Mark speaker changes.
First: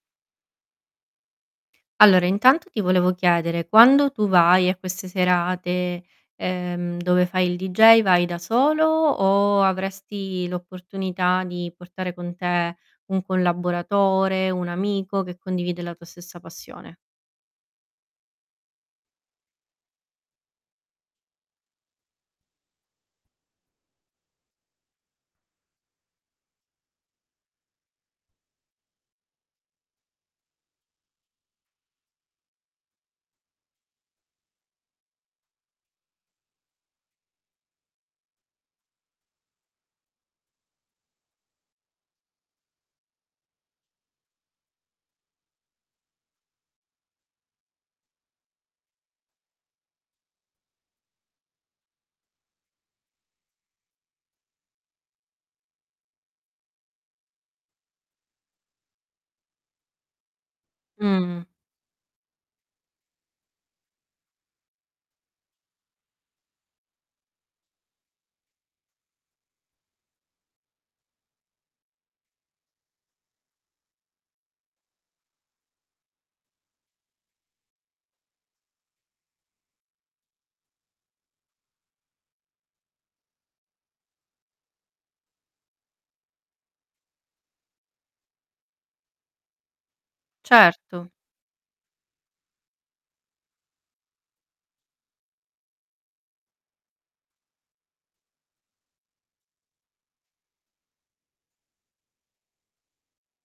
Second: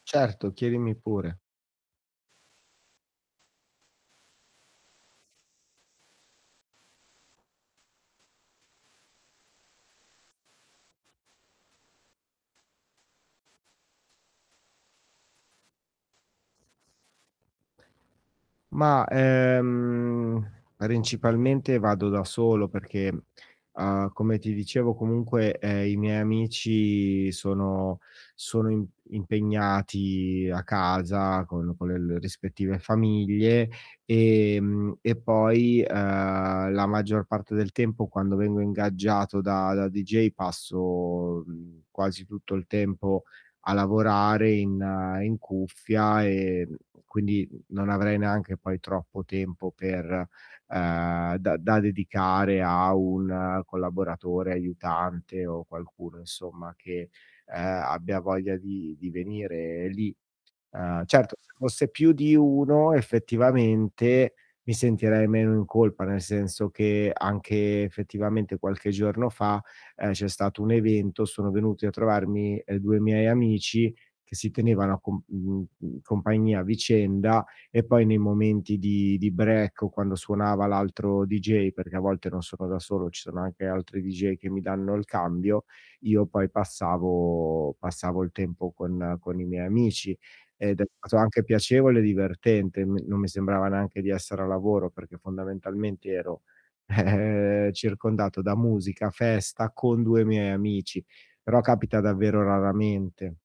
Speaker 1: Certo, chiedimi pure.
Speaker 2: Allora, intanto ti volevo chiedere: quando tu vai a queste serate, ehm, dove fai il deejay, vai da solo o avresti l'opportunità di portare con te un collaboratore, un amico che condivide la tua stessa passione?
Speaker 1: Mah, ehm, principalmente vado da solo perché, uhm, come ti dicevo comunque, ehm, i miei amici sono sono im impegnati a casa con con le l rispettive famiglie, ehm, e poi, uhm, la maggior parte del tempo quando vengo ingaggiato da da deejay passo, mhmm, quasi tutto il tempo a lavorare in in cuffia e, mhmm, quindi non avrei neanche poi troppo tempo per ehm, da da dedicare a un collaboratore, aiutante o qualcuno insomma che, ehm, abbia voglia di di venire lì. Uhm, certo
Speaker 2: Mh.
Speaker 1: se fosse più di 1 effettivamente mi sentirei meno in colpa, nel senso che anche effettivamente, qualche giorno fa, ehm, c'è stato un evento, sono venuti a trovarmi, ehm, 2 miei amici che si tenevano a comp mhmm, mhmm, compagnia a vicenda e poi nei momenti di di break o quando suonava l'altro deejay, perché a volte non sono da solo, ci sono anche altri deejay che mi danno il cambio, io poi passavo passavo il tempo con con i miei amici. Ed è
Speaker 2: Certo.
Speaker 1: stato anche piacevole e divertente, me non mi sembrava neanche di essere a lavoro, perché fondamentalmente ero circondato da musica, festa, con 2 miei amici, però capita davvero raramente.